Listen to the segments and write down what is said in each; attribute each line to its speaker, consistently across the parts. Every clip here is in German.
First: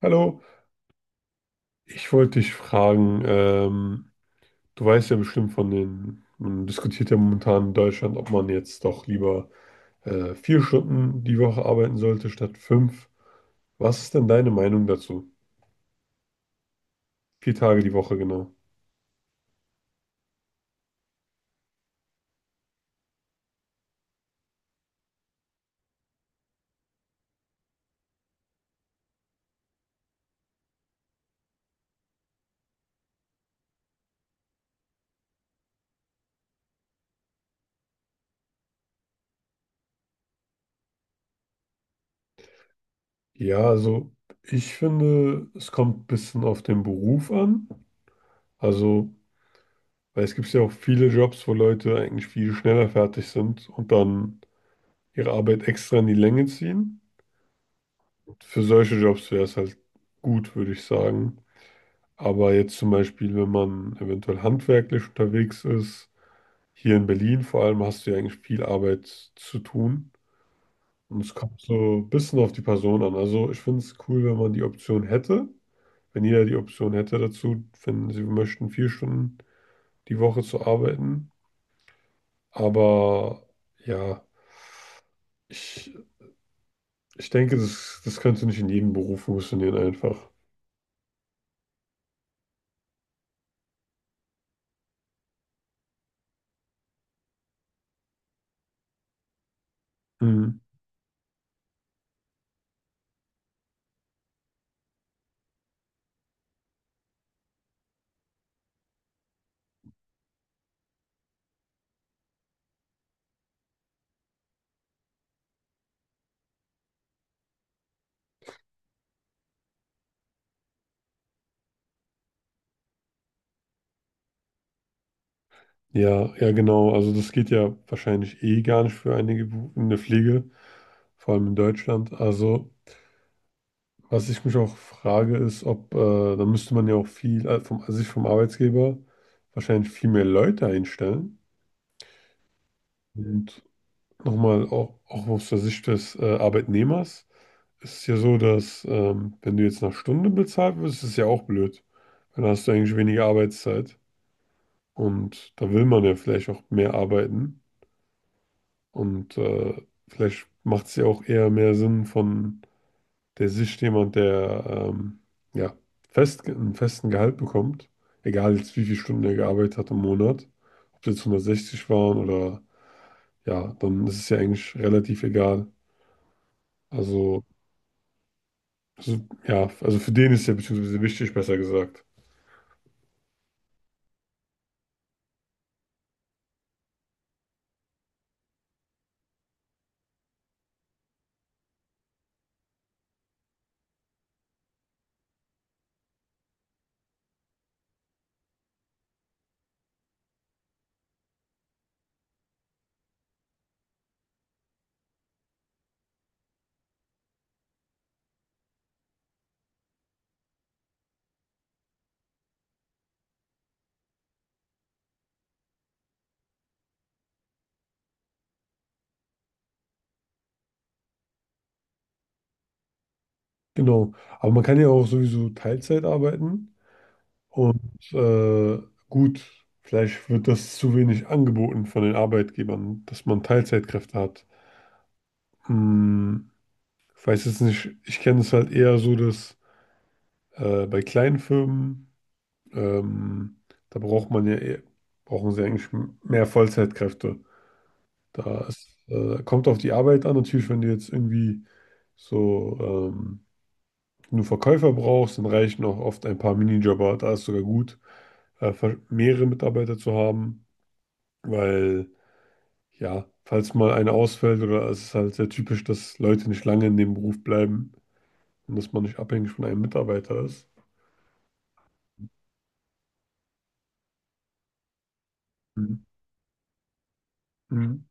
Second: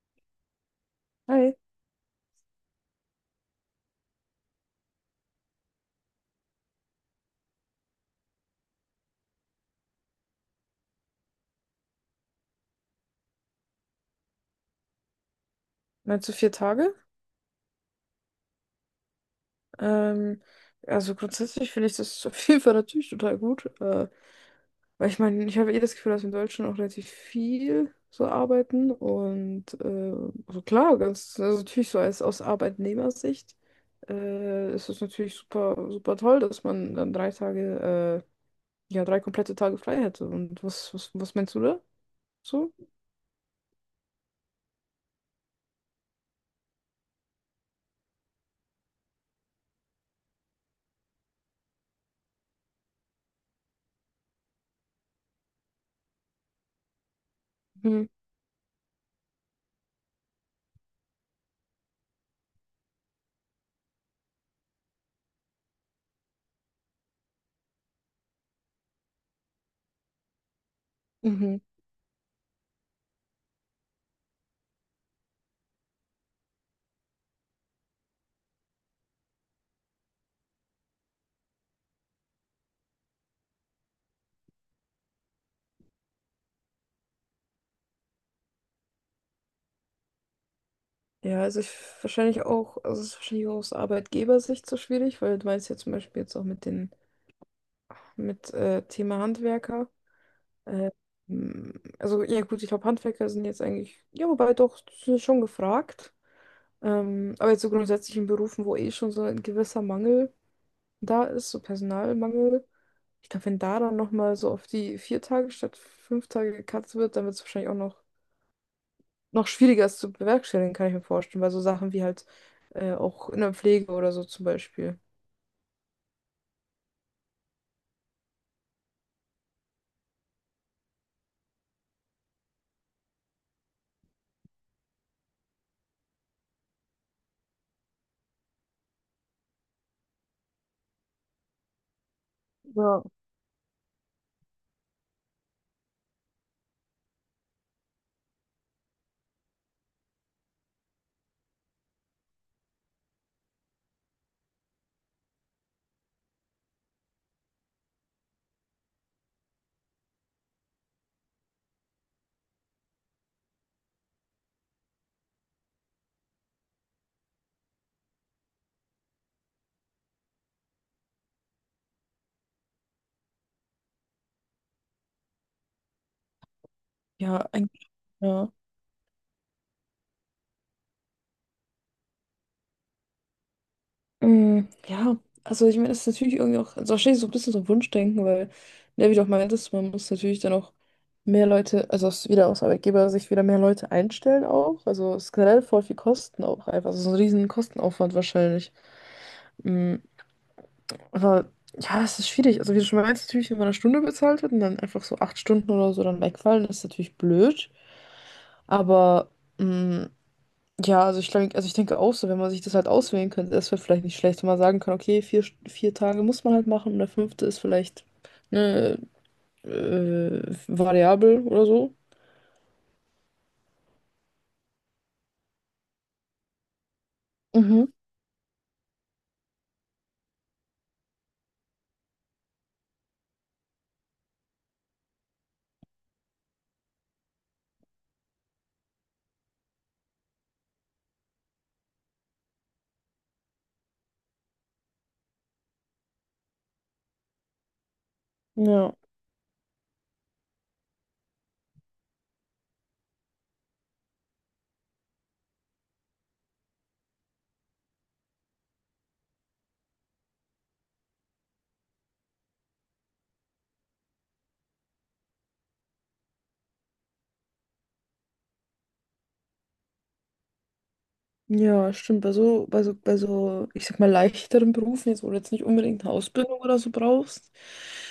Speaker 1: Hallo,
Speaker 2: Hi,
Speaker 1: ich wollte dich fragen, du weißt ja bestimmt von den, man diskutiert ja momentan in Deutschland, ob man jetzt doch lieber vier Stunden die Woche arbeiten sollte statt fünf. Was ist denn deine Meinung dazu?
Speaker 2: meinst du vier Tage?
Speaker 1: Vier Tage die Woche genau.
Speaker 2: Ähm, also grundsätzlich finde ich das auf jeden Fall natürlich total gut. Weil ich meine, ich habe eh das Gefühl, dass wir in Deutschland auch relativ viel so arbeiten. Und also klar, ganz, also natürlich so als aus Arbeitnehmersicht ist es natürlich super, super toll, dass man dann drei Tage, ja, drei komplette Tage frei hätte. Und was meinst du da? So?
Speaker 1: Ja, also ich finde, es kommt ein bisschen auf den Beruf an. Also, weil es gibt ja auch viele Jobs, wo Leute eigentlich viel schneller fertig sind und dann ihre Arbeit extra in die Länge ziehen.
Speaker 2: Mhm.
Speaker 1: Für solche Jobs wäre es halt gut, würde ich sagen. Aber jetzt zum Beispiel, wenn man eventuell handwerklich unterwegs ist, hier in Berlin vor allem hast du ja eigentlich viel Arbeit zu tun. Und es
Speaker 2: Mhm.
Speaker 1: kommt so ein bisschen auf die Person an. Also ich finde es cool, wenn man die Option hätte, wenn jeder die Option hätte dazu, wenn sie möchten, vier Stunden die Woche zu arbeiten. Aber ja, ich, ich denke, das könnte nicht in jedem Beruf funktionieren einfach.
Speaker 2: Ja, also ich wahrscheinlich auch, also es ist wahrscheinlich auch aus Arbeitgebersicht so schwierig, weil du meinst ja zum Beispiel jetzt auch mit den, mit Thema Handwerker.
Speaker 1: Mhm.
Speaker 2: Äh, m, also ja gut, ich glaube Handwerker sind jetzt eigentlich, ja wobei doch, sind schon gefragt. Aber jetzt so grundsätzlich in Berufen, wo eh schon so ein gewisser Mangel da ist, so Personalmangel. Ich glaube, wenn da dann nochmal so auf die vier Tage statt fünf Tage gekatzt wird, dann wird es wahrscheinlich auch noch schwieriger ist zu bewerkstelligen, kann ich mir vorstellen, weil so Sachen wie halt auch in der Pflege oder so zum Beispiel.
Speaker 1: Ja, ja, genau. Also das geht ja wahrscheinlich eh gar nicht für einige in der Pflege, vor allem in Deutschland. Also was ich mich auch frage, ist, ob, da müsste man ja auch viel, sich vom Arbeitgeber wahrscheinlich viel mehr Leute einstellen.
Speaker 2: Ja,
Speaker 1: Und nochmal, auch aus der Sicht des, Arbeitnehmers, ist es ja so, dass, wenn du jetzt nach Stunde bezahlt wirst, ist es ja auch blöd. Weil dann hast du eigentlich weniger Arbeitszeit und da will man ja vielleicht auch mehr arbeiten. Und vielleicht macht es ja auch eher mehr Sinn von der Sicht jemand, der ja, fest, einen festen Gehalt bekommt, egal jetzt wie viele Stunden er gearbeitet hat im Monat, ob das jetzt 160 waren oder ja, dann ist es ja eigentlich relativ egal. Also,
Speaker 2: ja, eigentlich, ja.
Speaker 1: so- ja, also für den ist ja beziehungsweise wichtig, besser gesagt.
Speaker 2: Mm, ja, also ich meine, das ist natürlich irgendwie auch, also wahrscheinlich so ein bisschen so ein Wunschdenken, weil, ne, wie du auch meintest, man muss natürlich dann auch mehr Leute, also aus, wieder aus Arbeitgeber sich wieder mehr Leute einstellen auch. Also es ist generell voll viel Kosten auch einfach. Also so ein riesen Kostenaufwand wahrscheinlich. Mm. Aber ja, es ist schwierig. Also, wie du schon meinst, natürlich, wenn man eine Stunde bezahlt wird und dann einfach so acht Stunden oder so dann wegfallen, das ist natürlich blöd. Aber mh, ja, also ich, glaub, also ich denke auch so, wenn man sich das halt auswählen könnte, das wäre vielleicht nicht schlecht, wenn man sagen kann, okay, vier Tage muss man halt machen und der fünfte ist vielleicht eine äh, Variable oder so.
Speaker 1: Genau. Aber man kann ja auch sowieso Teilzeit arbeiten. Und
Speaker 2: Mhm.
Speaker 1: gut, vielleicht wird das zu wenig angeboten von den Arbeitgebern, dass man Teilzeitkräfte hat. Hm, ich weiß jetzt nicht, ich kenne es halt eher so, dass bei kleinen Firmen, ähm, da braucht man ja eher, brauchen sie eigentlich mehr Vollzeitkräfte. Da ist,
Speaker 2: Ja.
Speaker 1: kommt auf die Arbeit an. Natürlich, wenn du jetzt irgendwie so nur Verkäufer brauchst, dann reichen auch oft ein paar Minijobber. Da ist sogar gut, mehrere Mitarbeiter zu haben. Weil, ja, falls mal einer ausfällt oder es ist halt sehr typisch, dass Leute nicht lange in dem Beruf bleiben und dass man nicht abhängig von einem Mitarbeiter ist.
Speaker 2: Ja, stimmt. Bei so, ich sag mal, leichteren Berufen, jetzt, wo du jetzt nicht unbedingt
Speaker 1: Mhm.
Speaker 2: eine Ausbildung oder so brauchst.
Speaker 1: Mhm.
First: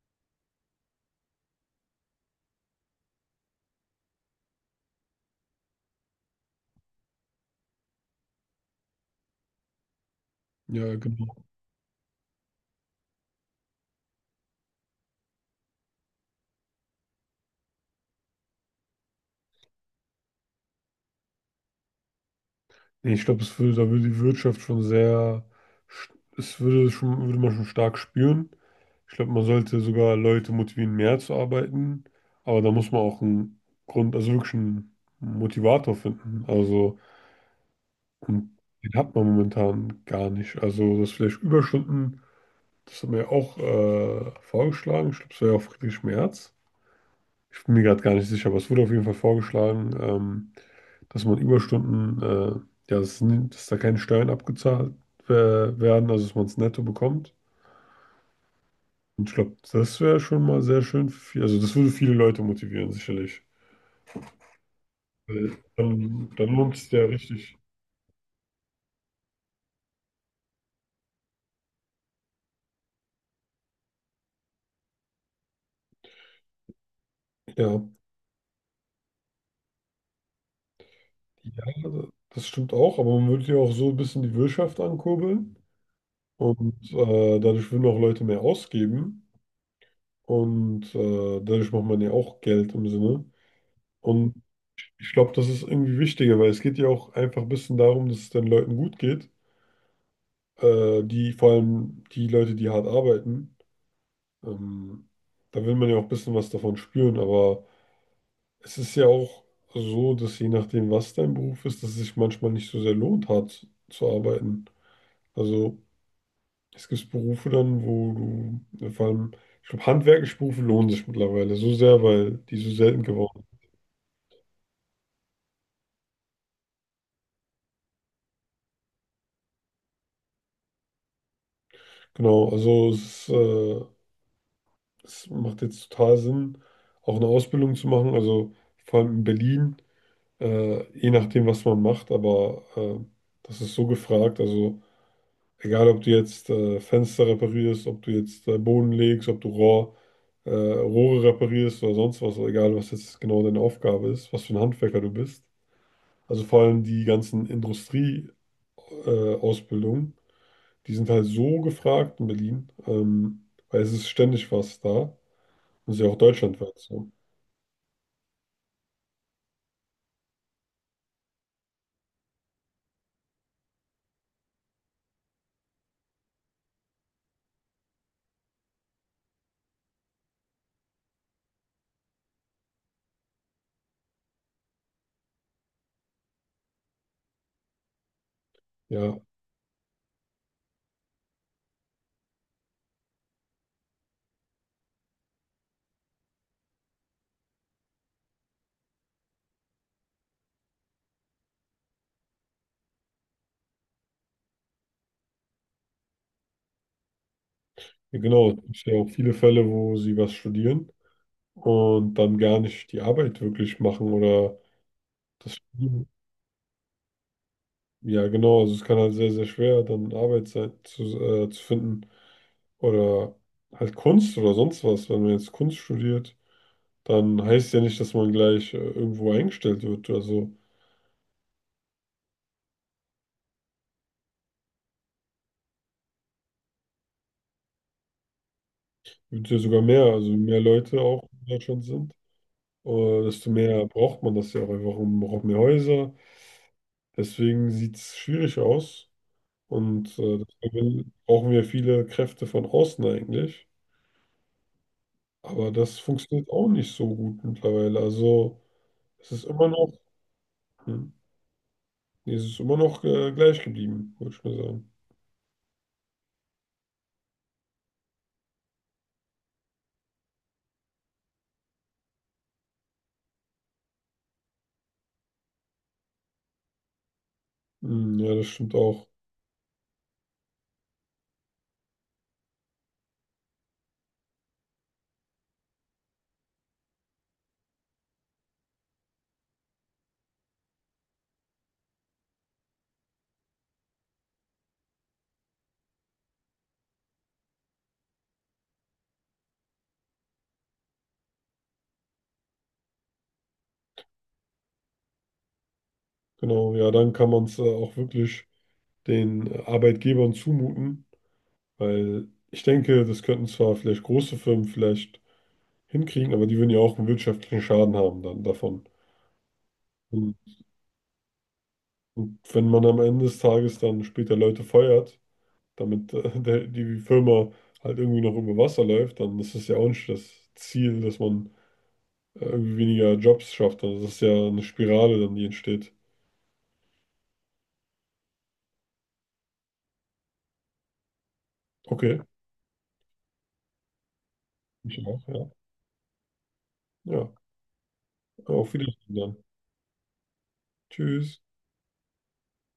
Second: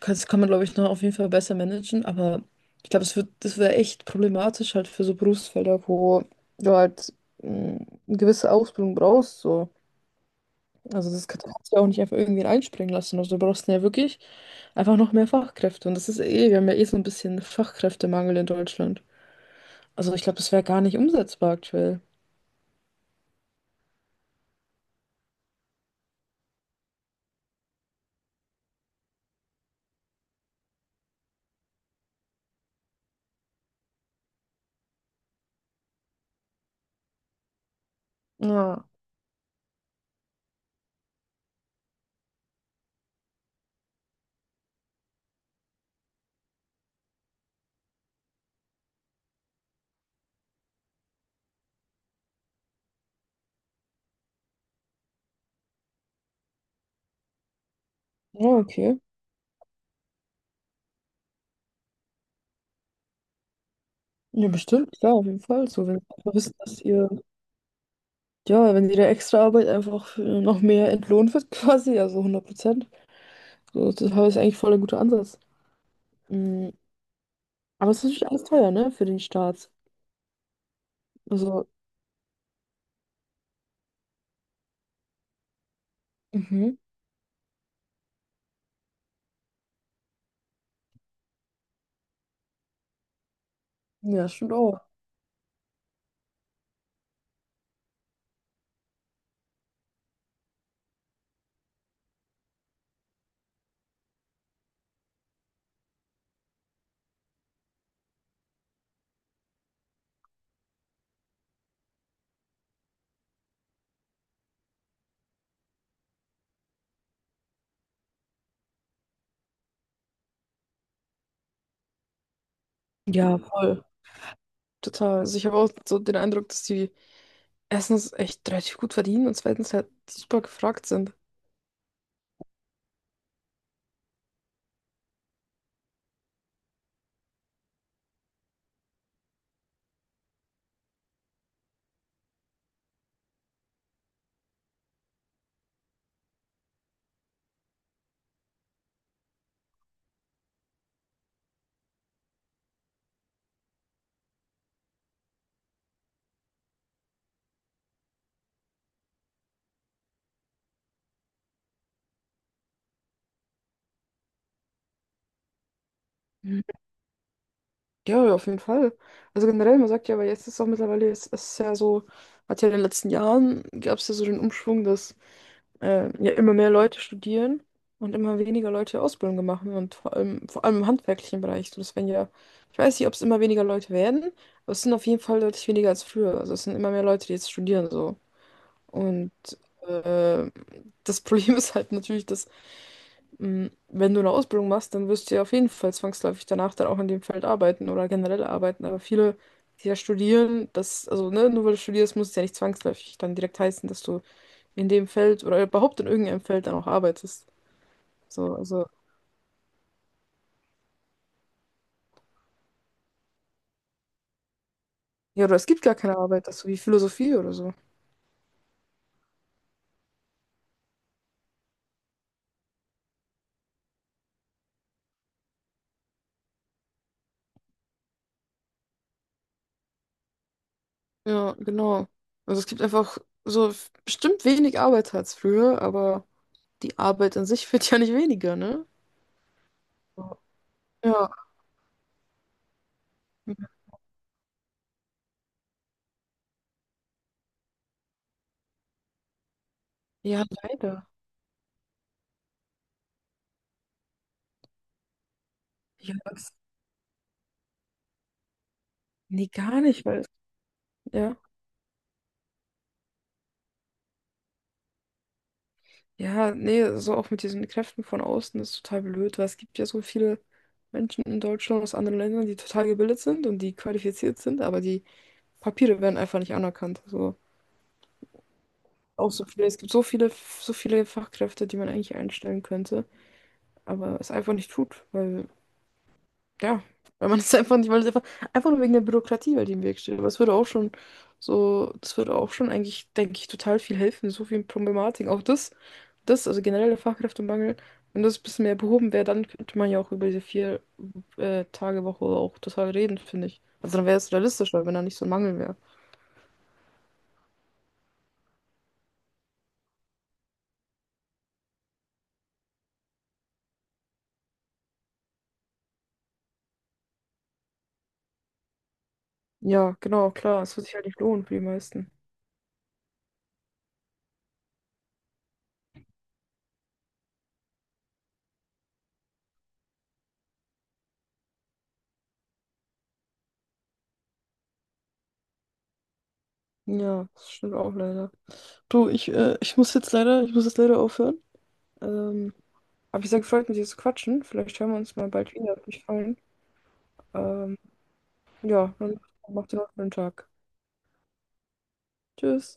Speaker 2: Das kann man, glaube ich, noch auf jeden Fall besser managen, aber ich glaube, es wird, das wäre echt problematisch halt für so Berufsfelder, wo du halt mh, eine gewisse Ausbildung brauchst. So.
Speaker 1: Ja,
Speaker 2: Also das
Speaker 1: genau.
Speaker 2: kannst du ja auch nicht einfach irgendwie einspringen lassen. Also du brauchst ja wirklich einfach noch mehr Fachkräfte. Und das ist eh, wir haben ja eh so ein bisschen Fachkräftemangel in Deutschland. Also ich glaube, das wäre gar nicht umsetzbar aktuell.
Speaker 1: Nee, ich glaube, es würde, da würde die Wirtschaft schon sehr, sch- es würde schon, würde man schon stark spüren. Ich glaube, man sollte sogar Leute motivieren, mehr zu arbeiten, aber da muss man auch einen Grund, also wirklich einen Motivator finden. Also, und
Speaker 2: Ja.
Speaker 1: den hat man momentan gar nicht. Also, dass vielleicht Überstunden das hat mir auch vorgeschlagen. Ich glaube, es war ja auch Friedrich Merz. Ich bin mir gerade gar nicht sicher, aber es wurde auf jeden Fall vorgeschlagen, dass man Überstunden, ja, dass da keine Steuern abgezahlt werden, also dass man es netto bekommt.
Speaker 2: Ja, okay.
Speaker 1: Und ich glaube, das wäre schon mal sehr schön für viel, also das würde viele Leute motivieren, sicherlich.
Speaker 2: Ja, bestimmt, klar, auf jeden
Speaker 1: Weil
Speaker 2: Fall. So, wenn ihr
Speaker 1: dann,
Speaker 2: einfach
Speaker 1: dann
Speaker 2: wisst,
Speaker 1: lohnt
Speaker 2: dass
Speaker 1: es ja
Speaker 2: ihr,
Speaker 1: richtig.
Speaker 2: ja, wenn ihre Extraarbeit einfach noch mehr entlohnt wird, quasi, also 100%. So, das ist eigentlich voll ein guter Ansatz. Mm.
Speaker 1: Ja,
Speaker 2: Aber es ist natürlich alles teuer, ne, für den Staat. Also,
Speaker 1: ja, das stimmt auch, aber man würde ja auch so ein bisschen die Wirtschaft ankurbeln und
Speaker 2: Mhm.
Speaker 1: dadurch würden auch Leute mehr ausgeben. Und dadurch macht man ja auch Geld im Sinne.
Speaker 2: Ja,
Speaker 1: Und
Speaker 2: stimmt auch.
Speaker 1: ich glaube, das ist irgendwie wichtiger, weil es geht ja auch einfach ein bisschen darum, dass es den Leuten gut geht. Vor allem die Leute, die hart arbeiten. Ähm, da will man ja auch ein bisschen was davon spüren, aber es ist ja auch so, dass je nachdem, was dein Beruf ist, dass es sich manchmal nicht so sehr lohnt, hart zu arbeiten. Also es gibt Berufe dann, wo du, vor allem, ich glaube, handwerkliche Berufe lohnen sich mittlerweile so sehr, weil die so selten
Speaker 2: Ja,
Speaker 1: geworden sind.
Speaker 2: voll. Total. Also ich habe auch so den Eindruck, dass die erstens echt relativ gut verdienen und zweitens halt super gefragt sind.
Speaker 1: Genau, also es macht jetzt total Sinn, auch eine Ausbildung zu machen, also vor allem in Berlin, je nachdem, was man macht, aber das ist so gefragt, also egal, ob du jetzt Fenster reparierst, ob du jetzt Boden legst, ob du Rohre reparierst oder sonst was, egal, was jetzt genau deine Aufgabe ist, was für ein Handwerker du bist. Also vor allem die ganzen Industrie-Ausbildungen, Ausbildungen, die sind halt so gefragt in Berlin, weil es ist ständig was da. Das ist ja auch deutschlandweit so.
Speaker 2: Ja, ja, auf jeden Fall. Also generell, man sagt ja, aber jetzt ist auch mittlerweile, es ist ja so, hat ja in den letzten Jahren, gab es ja so den Umschwung, dass ja immer mehr Leute studieren und immer weniger Leute Ausbildung machen und vor allem im handwerklichen Bereich. So, das werden ja, ich weiß nicht, ob es immer weniger Leute werden, aber es sind auf jeden Fall deutlich weniger als früher. Also es sind immer mehr Leute, die jetzt studieren so.
Speaker 1: Ja,
Speaker 2: Und äh, das Problem ist halt natürlich, dass wenn du eine Ausbildung machst, dann wirst du ja auf jeden Fall zwangsläufig danach dann auch in dem Feld arbeiten oder generell arbeiten. Aber viele, die ja studieren, das, also ne, nur weil du studierst, muss es ja nicht zwangsläufig dann direkt heißen, dass du in dem Feld oder überhaupt in irgendeinem Feld dann auch arbeitest.
Speaker 1: ja, genau.
Speaker 2: So,
Speaker 1: Es
Speaker 2: also,
Speaker 1: gibt ja auch viele Fälle, wo sie was studieren und dann gar nicht die Arbeit wirklich machen oder
Speaker 2: ja, oder es gibt gar keine Arbeit, das so wie Philosophie oder so.
Speaker 1: ja, genau. Also es kann halt sehr, sehr schwer dann Arbeit sein, zu finden oder halt Kunst oder sonst was. Wenn man jetzt Kunst studiert, dann heißt ja nicht, dass man gleich irgendwo eingestellt wird. Also
Speaker 2: Ja, genau. Also es gibt einfach so bestimmt wenig Arbeit als früher, aber die Arbeit an sich wird ja nicht weniger, ne?
Speaker 1: wird ja sogar mehr, also
Speaker 2: So.
Speaker 1: mehr Leute auch
Speaker 2: Ja.
Speaker 1: in Deutschland sind, desto mehr braucht man das ja auch einfach und man braucht mehr Häuser. Deswegen sieht es schwierig aus. Und
Speaker 2: Ja, leider.
Speaker 1: deswegen brauchen wir viele Kräfte von außen eigentlich. Aber das
Speaker 2: Ja,
Speaker 1: funktioniert
Speaker 2: das,
Speaker 1: auch nicht so gut mittlerweile. Also es ist
Speaker 2: nee,
Speaker 1: immer
Speaker 2: gar
Speaker 1: noch,
Speaker 2: nicht, weil,
Speaker 1: hm,
Speaker 2: ja.
Speaker 1: nee, es ist immer noch gleich geblieben, würde ich mal sagen.
Speaker 2: Ja, nee, so auch mit diesen Kräften von außen ist total blöd, weil es gibt ja so viele Menschen in Deutschland aus anderen Ländern, die total gebildet sind und die qualifiziert sind, aber die Papiere werden einfach nicht anerkannt. So
Speaker 1: Hm, ja, das stimmt auch.
Speaker 2: auch so viele, es gibt so viele Fachkräfte, die man eigentlich einstellen könnte, aber es einfach nicht tut, weil, ja, weil man es einfach nicht, weil es einfach, einfach nur wegen der Bürokratie, weil die im Weg steht. Aber es würde auch schon so, das würde auch schon eigentlich, denke ich, total viel helfen, so viel Problematik. Also generell der Fachkräftemangel, wenn das ein bisschen mehr behoben wäre, dann könnte man ja auch über diese vier Tage Woche auch total reden, finde ich. Also dann wäre es realistischer, wenn da nicht so ein Mangel wäre.
Speaker 1: Genau, ja, dann kann man es auch wirklich den Arbeitgebern zumuten, weil ich denke, das könnten zwar vielleicht große Firmen vielleicht hinkriegen, aber die würden ja auch einen wirtschaftlichen Schaden haben dann davon.
Speaker 2: Ja, genau,
Speaker 1: Und,
Speaker 2: klar, es wird sich halt nicht lohnen für die meisten.
Speaker 1: und wenn man am Ende des Tages dann später Leute feuert, damit die Firma halt irgendwie noch über Wasser läuft, dann ist es ja auch nicht das Ziel, dass man irgendwie weniger Jobs schafft. Also das ist ja eine Spirale dann, die entsteht.
Speaker 2: Ja, das stimmt auch leider. Du, ich muss jetzt leider aufhören.
Speaker 1: Okay,
Speaker 2: Ähm, aber ich sehr gefreut, mit dir zu quatschen. Vielleicht hören wir
Speaker 1: ich
Speaker 2: uns
Speaker 1: auch,
Speaker 2: mal
Speaker 1: ja.
Speaker 2: bald wieder. Hat mich gefallen.
Speaker 1: Ja,
Speaker 2: Ähm,
Speaker 1: auf
Speaker 2: ja,
Speaker 1: Wiedersehen
Speaker 2: dann
Speaker 1: dann.
Speaker 2: macht ihr noch einen schönen Tag.
Speaker 1: Tschüss.
Speaker 2: Tschüss.